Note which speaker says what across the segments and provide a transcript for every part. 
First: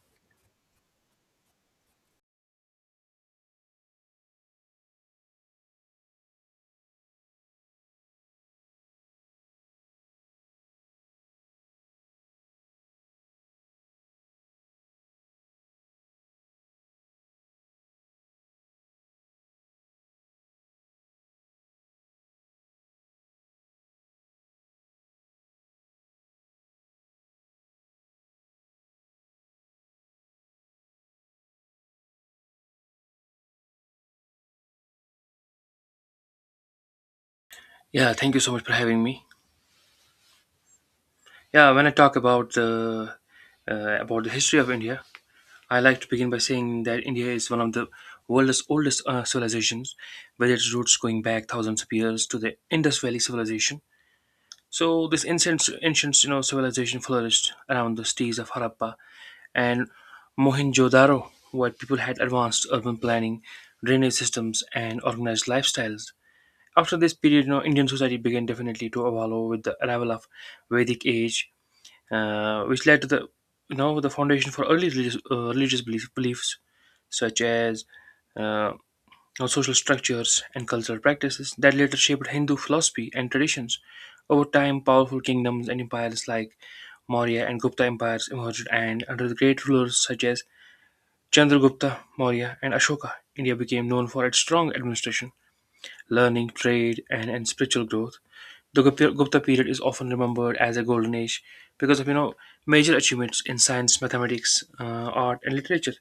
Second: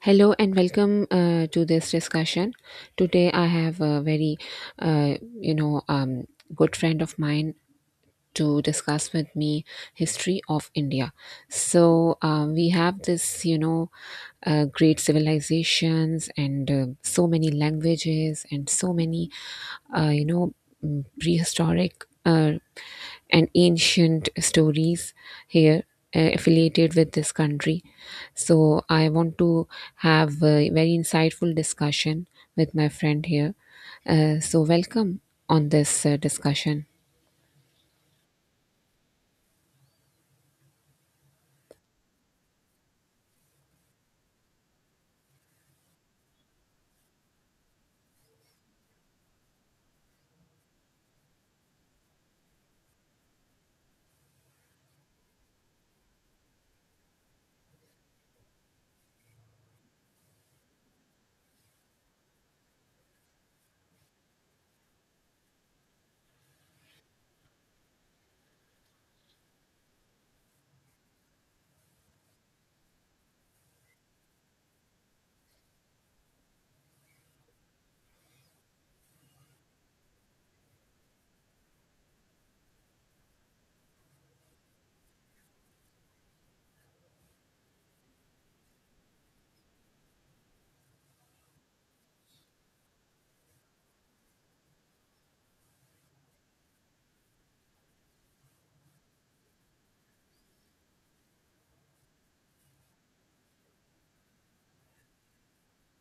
Speaker 1: Hello and welcome to this discussion. Today I have a very, uh, you know, um, good friend of mine to discuss with me history of India. So we have this, great civilizations and so many languages and so many, uh, you know prehistoric, and ancient stories here, affiliated with this country. So I want to have a very insightful discussion with my friend here. So welcome on this discussion.
Speaker 2: Yeah, thank you so much for having me. Yeah, when I talk about the history of India, I like to begin by saying that India is one of the world's oldest civilizations, with its roots going back thousands of years to the Indus Valley civilization. So this ancient, ancient civilization flourished around the cities of Harappa and Mohenjo-daro, where people had advanced urban planning, drainage systems, and organized lifestyles. After this period, Indian society began definitely to evolve with the arrival of Vedic age, which led to the the foundation for early religious, religious beliefs such as uh, on social structures and cultural practices that later shaped Hindu philosophy and traditions. Over time, powerful kingdoms and empires like Maurya and Gupta empires emerged, and under the great rulers such as Chandragupta, Maurya, and Ashoka, India became known for its strong administration, learning, trade, and spiritual growth. The Gupta period is often remembered as a golden age because of major achievements in science, mathematics, art, and literature.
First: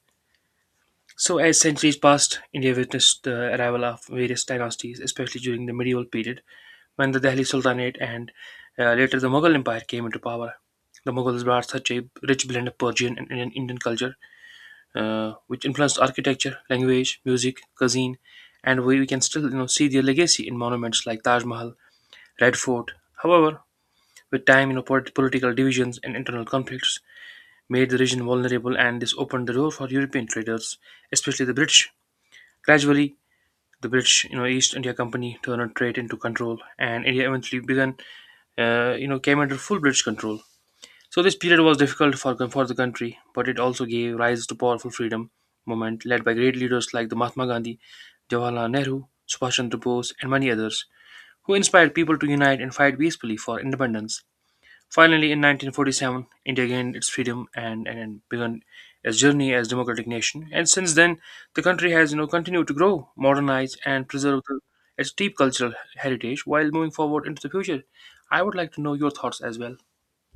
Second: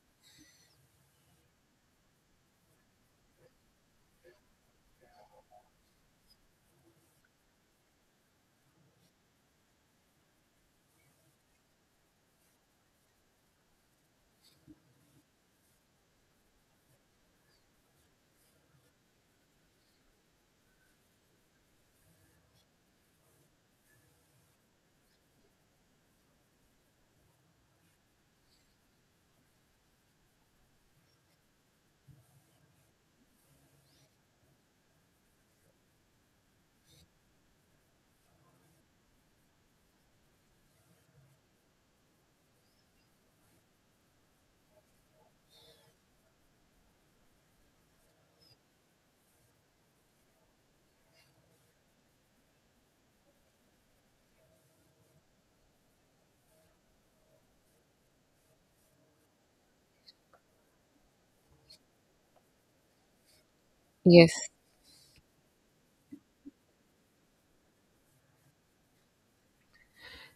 Speaker 2: So, as centuries passed, India witnessed the arrival of various dynasties, especially during the medieval period when the Delhi Sultanate and later the Mughal Empire came into power. The Mughals brought such a rich blend of Persian and Indian culture, which influenced architecture, language, music, cuisine, and we can still see their legacy in monuments like Taj Mahal, Red Fort. However, with time, political divisions and internal conflicts made the region vulnerable, and this opened the door for European traders, especially the British. Gradually, the British, East India Company turned trade into control, and India eventually came under full British control. So this period was difficult for the country, but it also gave rise to powerful freedom movement led by great leaders like the Mahatma Gandhi, Jawaharlal Nehru, Subhash Chandra Bose, and many others, who inspired people to unite and fight peacefully for independence. Finally, in 1947, India gained its freedom and began its journey as democratic nation. And since then, the country has continued to grow, modernize, and
Speaker 1: Yes.
Speaker 2: preserve its deep cultural heritage while moving forward into the future. I would like to know your thoughts as well.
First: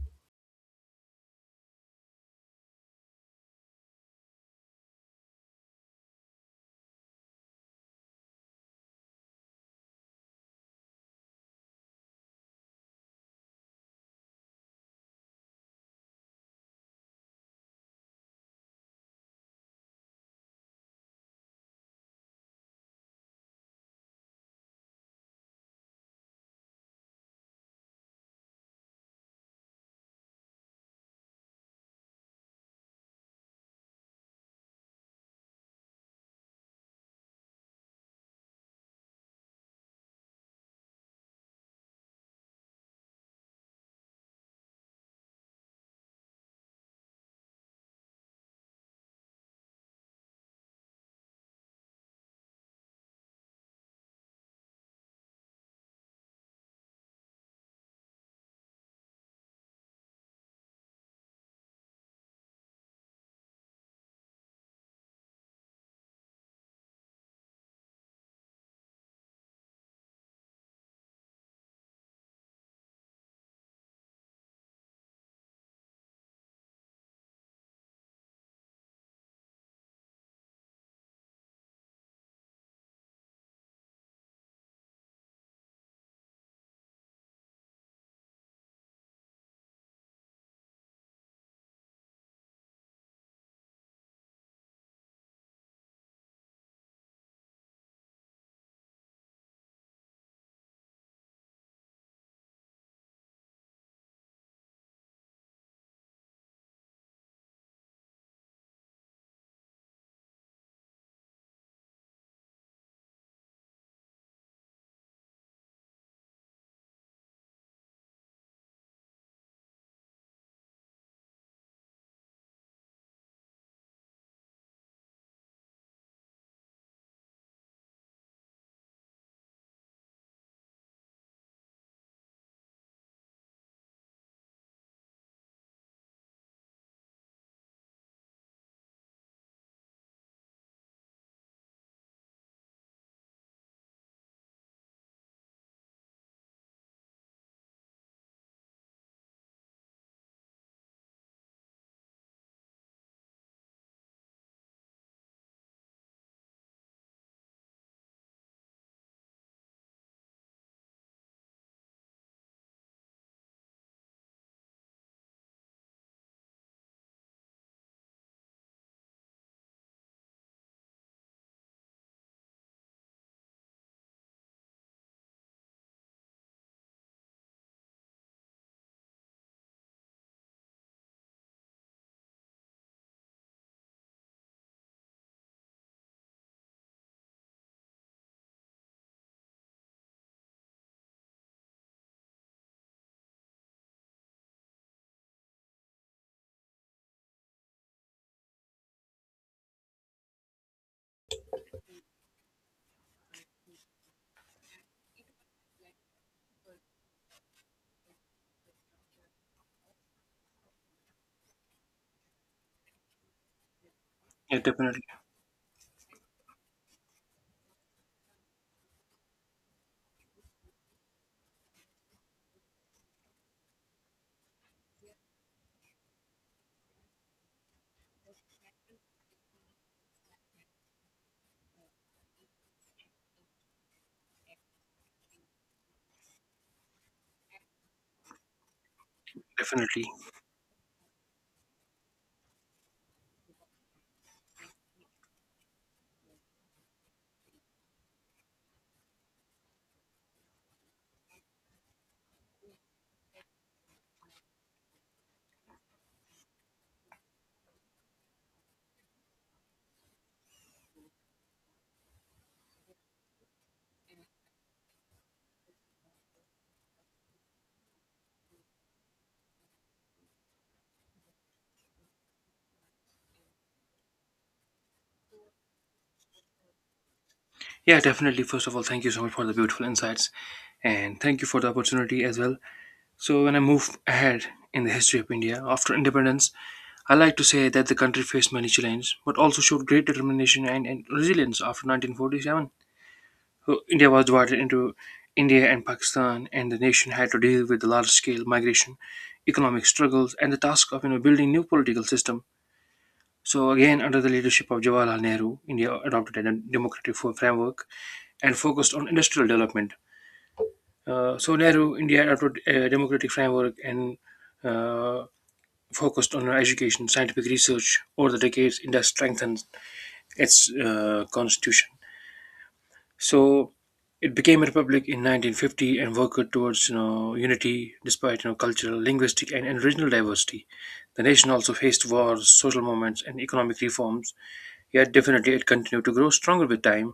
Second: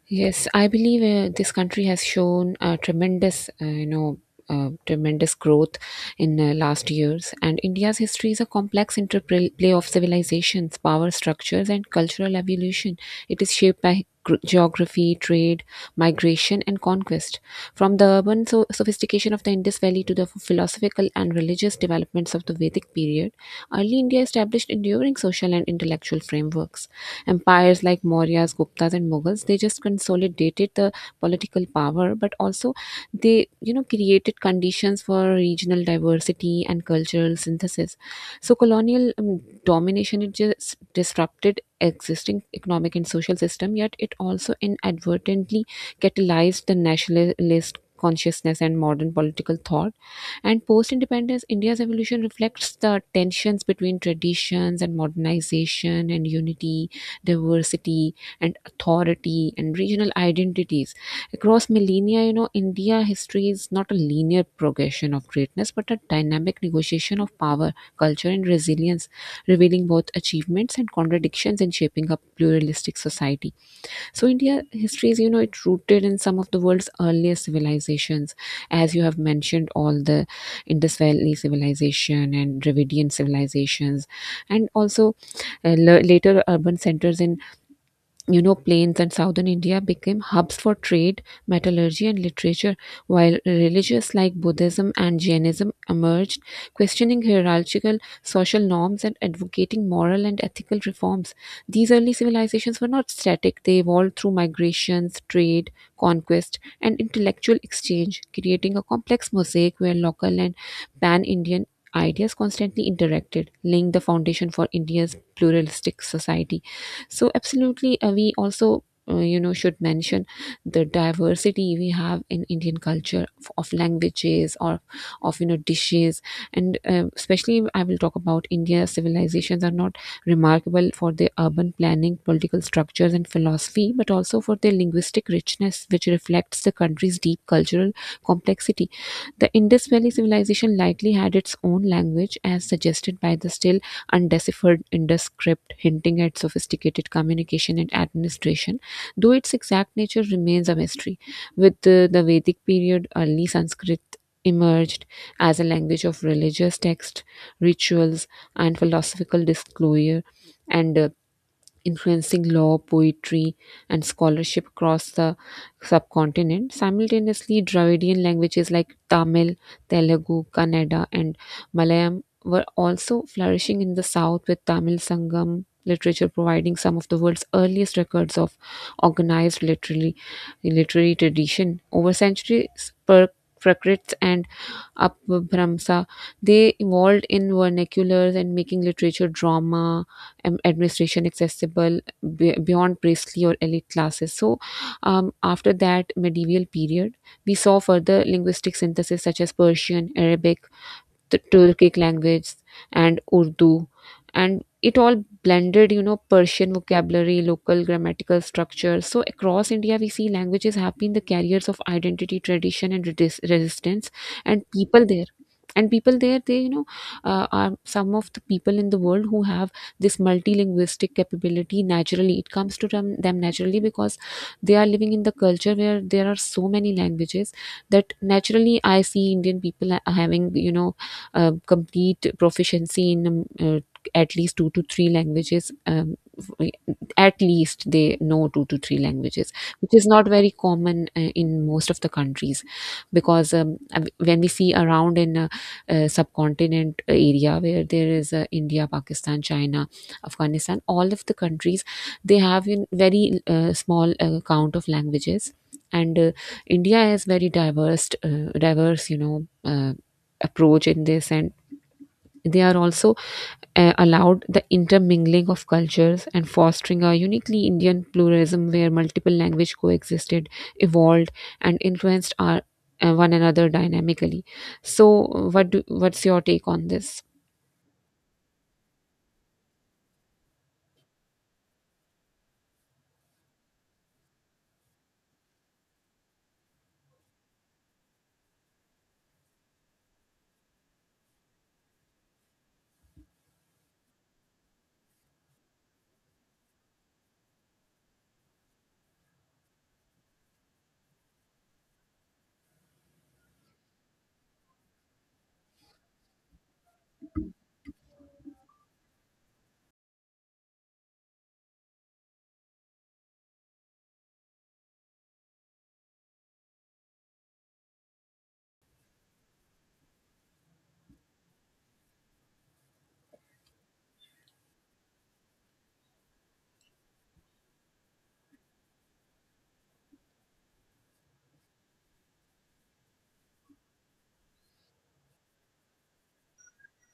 Speaker 1: Yes, I believe this country has shown tremendous growth in last years. And India's history is a complex interplay of civilizations, power structures, and cultural evolution. It is shaped by geography, trade, migration, and conquest. From the urban sophistication of the Indus Valley to the philosophical and religious developments of the Vedic period, early India established enduring social and intellectual frameworks. Empires like Mauryas, Guptas, and Mughals, they just consolidated the political power, but also they, created conditions for regional diversity and cultural synthesis. So colonial domination, it just disrupted existing economic and social system, yet it also inadvertently catalyzed the nationalist consciousness and modern political thought. And post independence, India's evolution reflects the tensions between traditions and modernization, and unity, diversity, and authority, and regional identities across millennia. India history is not a linear progression of greatness, but a dynamic negotiation of power, culture, and resilience, revealing both achievements and contradictions in shaping a pluralistic society. So India history is, it rooted in some of the world's earliest civilizations, as you have mentioned, all the Indus Valley civilization and Dravidian civilizations. And also, later urban centers in, plains and southern India became hubs for trade, metallurgy, and literature, while religions like Buddhism and Jainism emerged, questioning hierarchical social norms and advocating moral and ethical reforms. These early civilizations were not static. They evolved through migrations, trade, conquest, and intellectual exchange, creating a complex mosaic where local and pan Indian ideas constantly interacted, laying the foundation for India's pluralistic society. So absolutely, we also should mention the diversity we have in Indian culture, of languages, or of dishes. And especially I will talk about India civilizations are not remarkable for their urban planning, political structures, and philosophy, but also for their linguistic richness, which reflects the country's deep cultural complexity. The Indus Valley civilization likely had its own language, as suggested by the still undeciphered Indus script, hinting at sophisticated communication and administration, though its exact nature remains a mystery. With the Vedic period, early Sanskrit emerged as a language of religious text, rituals, and philosophical disclosure, and influencing law, poetry, and scholarship across the subcontinent. Simultaneously, Dravidian languages like Tamil, Telugu, Kannada, and Malayalam were also flourishing in the south, with Tamil Sangam literature providing some of the world's earliest records of organized literary tradition. Over centuries, Prakrit and Apabhramsa, they evolved in vernaculars and making literature, drama, and administration accessible beyond priestly or elite classes. So, after that medieval period, we saw further linguistic synthesis such as Persian, Arabic, the Turkic language and Urdu, and it all blended, Persian vocabulary, local grammatical structure. So across India, we see languages have been the carriers of identity, tradition, and resistance,
Speaker 2: Yeah,
Speaker 1: and
Speaker 2: definitely,
Speaker 1: people there. And people there, they are some of the people in the world who have this multilinguistic capability naturally. It comes to them naturally because they are living in the culture where there are so many languages that naturally I see Indian people having, complete proficiency in, at least two to three languages. At least they know two to three languages, which
Speaker 2: definitely.
Speaker 1: is not very common in most of the countries, because when we see around in subcontinent area where there is India, Pakistan, China, Afghanistan, all of the countries, they have in very small count of languages. And India is very diverse. Approach in this, and they are also allowed the intermingling of cultures and fostering a uniquely Indian pluralism where multiple language coexisted, evolved, and influenced our one another dynamically. So what's your take on this?
Speaker 2: Yeah, definitely. First of all, thank you so much for the beautiful insights, and thank you for the opportunity as well. So, when I move ahead in the history of India after independence, I like to say that the country faced many challenges, but also showed great determination and resilience after 1947. So India was divided into India and Pakistan, and the nation had to deal with the large-scale migration, economic struggles, and the task of building new political system. So again, under the leadership of Jawaharlal Nehru, India adopted a democratic framework and focused on industrial development. So Nehru, India adopted a democratic framework and uh, focused on education, scientific research, over the decades, India strengthened its constitution. So it became a republic in 1950 and worked towards unity despite cultural, linguistic, and regional diversity. The nation also faced wars, social movements, and economic reforms, yet definitely it continued to grow stronger with time.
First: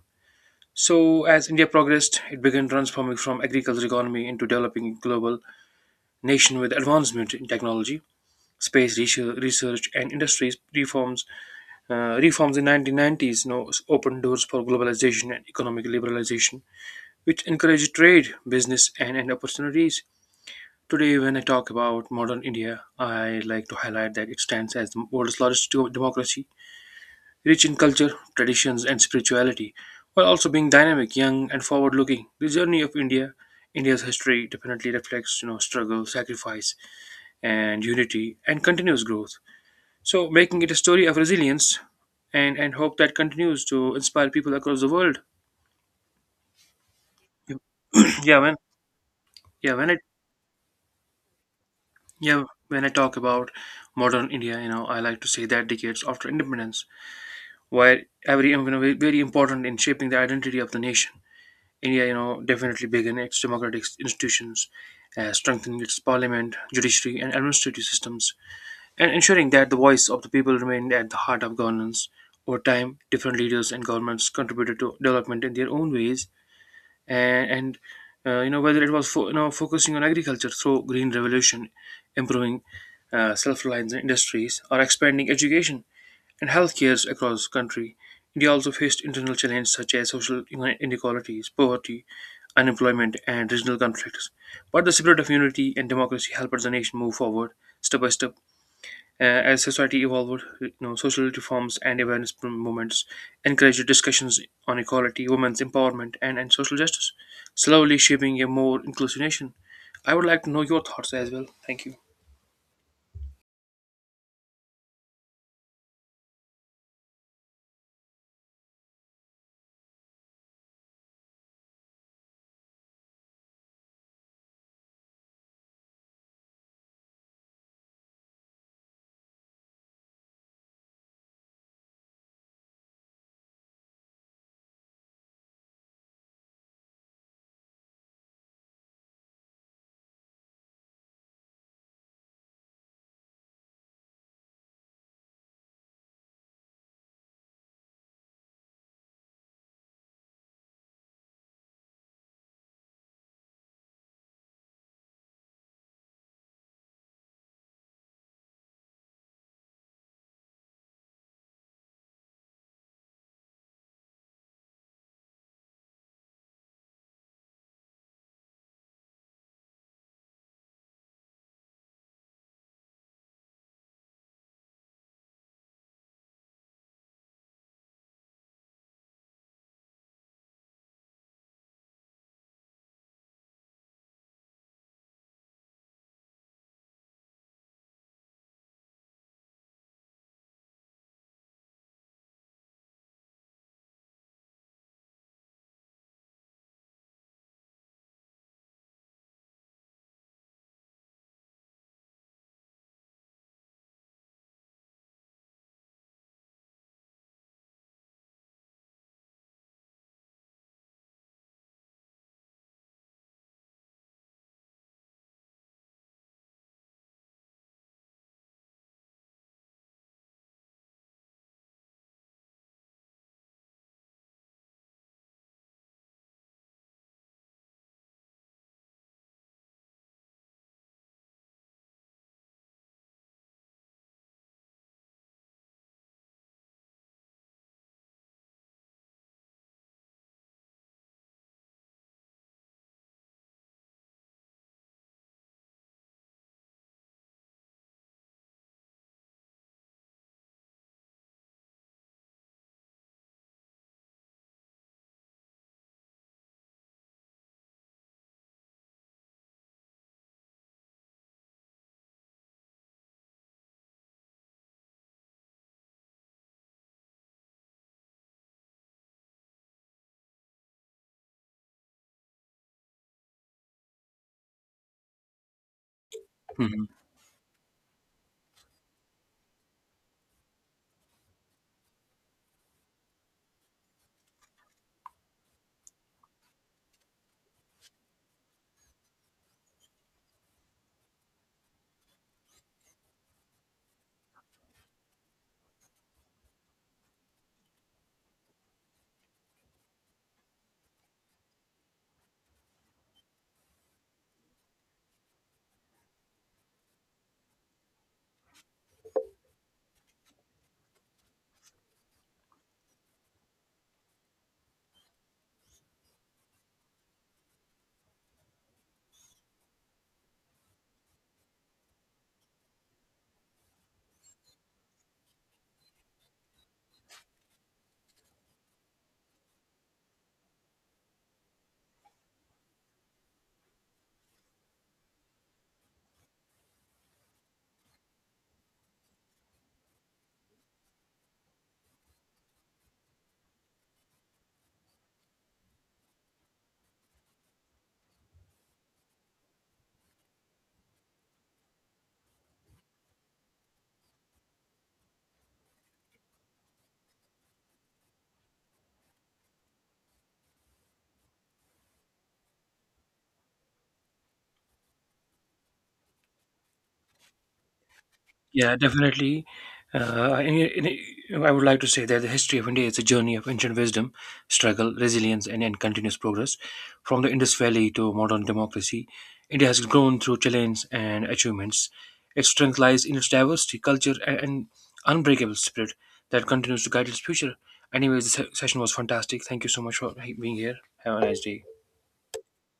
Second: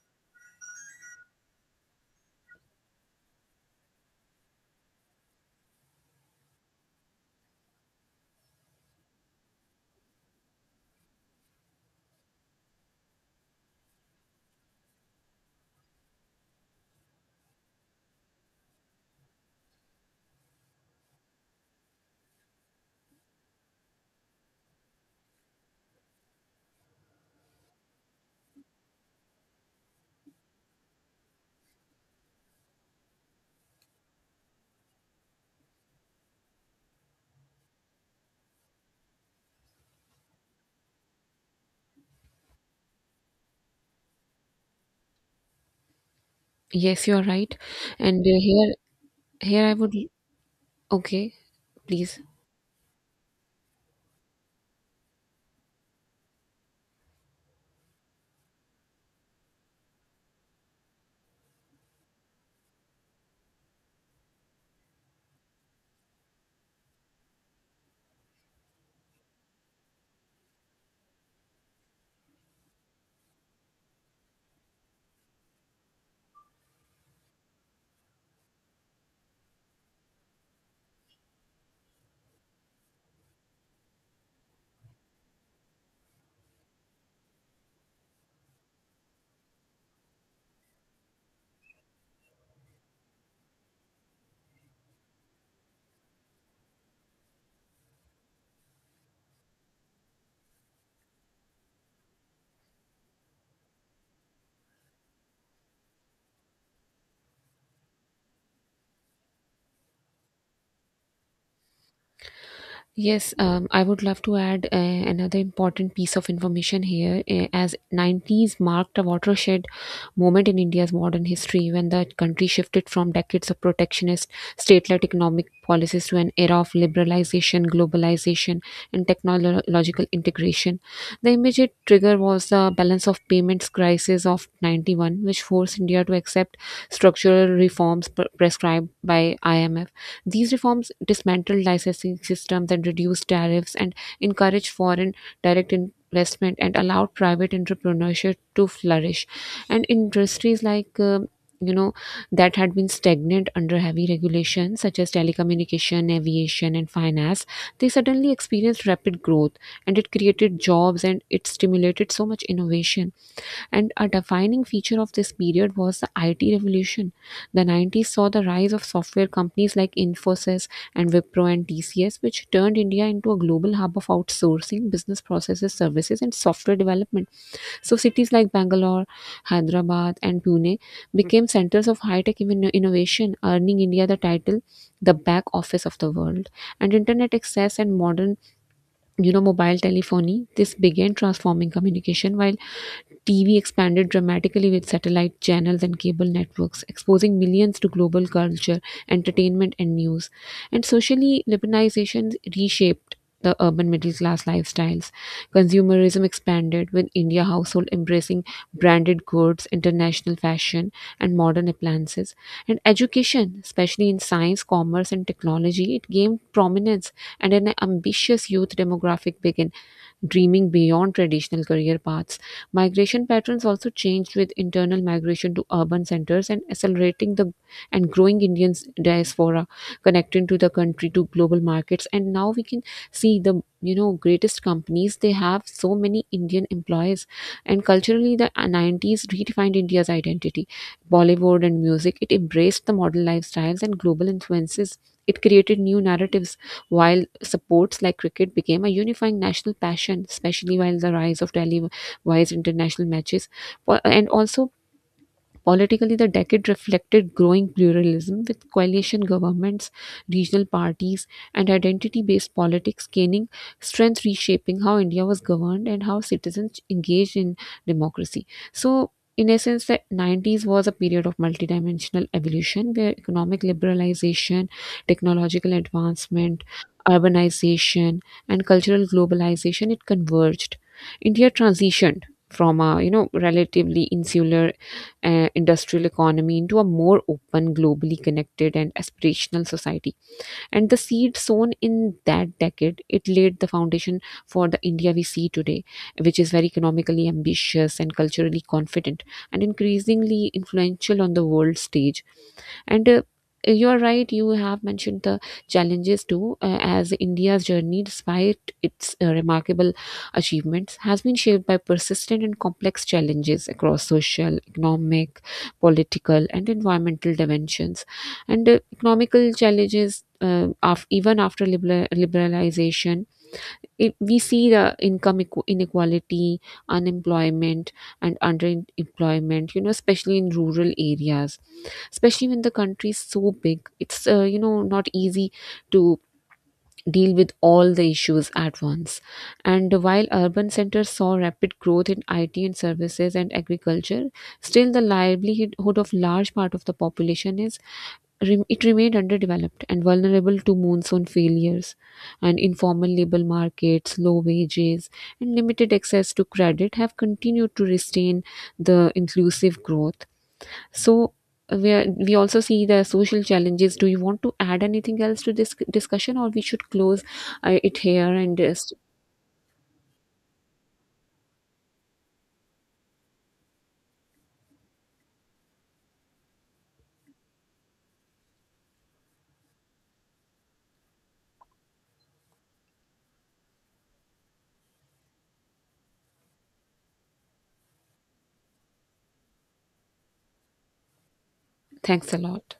Speaker 2: So, as India progressed, it began transforming from agricultural economy into developing global nation with advancement in technology space research and industries reforms in 1990s, opened doors for globalization and economic liberalization, which encouraged trade, business, and opportunities. Today, when I talk about modern India, I like to highlight that it stands as the world's largest democracy, rich in culture, traditions, and spirituality, while also being dynamic, young, and forward-looking. The journey of India's history, definitely reflects struggle, sacrifice, and unity, and continuous growth. So making it a story of resilience and hope that continues to inspire people across the world.
Speaker 1: Yes, you're right. And
Speaker 2: yeah, when
Speaker 1: here,
Speaker 2: yeah
Speaker 1: I
Speaker 2: when
Speaker 1: would.
Speaker 2: it
Speaker 1: Okay, please.
Speaker 2: yeah when I talk about modern India, I like to say that decades after independence, while every very important in shaping the identity of the nation. India, definitely began its democratic institutions, strengthening its parliament, judiciary, and administrative systems, and ensuring that the voice of the people remained at the heart of governance. Over time, different leaders and governments contributed to development in their own ways, and whether it was focusing on agriculture through green revolution, improving self-reliance in industries, or expanding education and healthcare across the country. India also faced internal challenges such as social inequalities, poverty, unemployment, and regional conflicts. But the spirit of unity and democracy helped the nation move forward step by step. As society evolved, social reforms and awareness movements encouraged discussions on equality, women's empowerment, and social justice, slowly shaping a more inclusive nation. I would like to know your thoughts as well. Thank you.
Speaker 1: Yes, I would love to add another important piece of information here, as 90s marked a watershed moment in India's modern history when the country shifted from decades of protectionist state-led economic policies to an era of liberalization, globalization, and technological integration. The immediate trigger was the balance of payments crisis of 91, which forced India to accept structural reforms prescribed by IMF. These reforms dismantled licensing systems and reduced tariffs and encouraged foreign direct investment and allowed private entrepreneurship to flourish. And industries like, you know that had been stagnant under heavy regulation such as telecommunication, aviation, and finance, they suddenly experienced rapid growth, and it created jobs, and it stimulated so much innovation. And a defining feature of this period was the IT revolution. The 90s saw the rise of software companies like Infosys and Wipro and TCS, which turned India into a global hub of outsourcing, business processes, services, and software development. So, cities like Bangalore, Hyderabad, and Pune became centers of high tech innovation, earning India the title "the back office of the world." And internet access and modern, mobile telephony, this began transforming communication, while TV expanded dramatically with satellite channels and cable networks, exposing millions to global culture, entertainment, and news. And socially, liberalization reshaped the urban middle class lifestyles. Consumerism expanded with India household embracing branded goods, international fashion, and modern appliances. And education, especially in science, commerce, and technology, it gained prominence, and an ambitious youth demographic began dreaming beyond traditional career paths. Migration patterns also changed with internal migration to urban centers and accelerating the, and growing Indian diaspora, connecting to the country to global markets. And now we can see the, greatest companies, they have so many Indian employees. And culturally, the 90s redefined India's identity. Bollywood and music, it embraced the modern lifestyles and global influences. It created new narratives, while sports like cricket became a unifying national passion, especially while the rise of televised international matches. And also, politically, the decade reflected growing pluralism with coalition governments, regional parties, and identity based politics gaining strength, reshaping how India was governed and how citizens engaged in democracy. So, in essence, the 90s was a period of multidimensional evolution where economic liberalization, technological advancement,
Speaker 2: Mhm.
Speaker 1: urbanization, and cultural globalization, it converged. India transitioned from a, relatively insular, industrial economy into a more open, globally connected, and aspirational society. And the seed sown in that decade, it laid the foundation for the India we see today, which is very economically ambitious and culturally confident and increasingly influential on the world stage. And you're right, you have mentioned the challenges too, as India's journey, despite its remarkable achievements, has been shaped by persistent and complex challenges across social, economic, political, and environmental dimensions. And economical challenges. Even after liberalization, we see the income inequality, unemployment, and underemployment, especially in rural areas, especially when the country is so big, it's not easy to deal with all the issues at once. And while urban centers saw rapid growth in IT and services and agriculture, still the livelihood of large part of the population is it remained underdeveloped and vulnerable to monsoon failures, and informal labor markets, low wages, and limited access to credit have continued to restrain the inclusive growth. So we also see the social challenges. Do you want to add anything else to this discussion, or we should close it here? And
Speaker 2: Yeah, definitely. Uh, and, it- and it- I would like to say that the history of India is a journey of ancient wisdom, struggle, resilience, and continuous progress. From the Indus Valley to modern democracy, India has grown through challenges and achievements. Its strength lies in its diversity, culture, and unbreakable spirit that continues to guide its future. Anyways, the session was fantastic. Thank you so much for being here. Have a nice day.
Speaker 1: thanks a lot.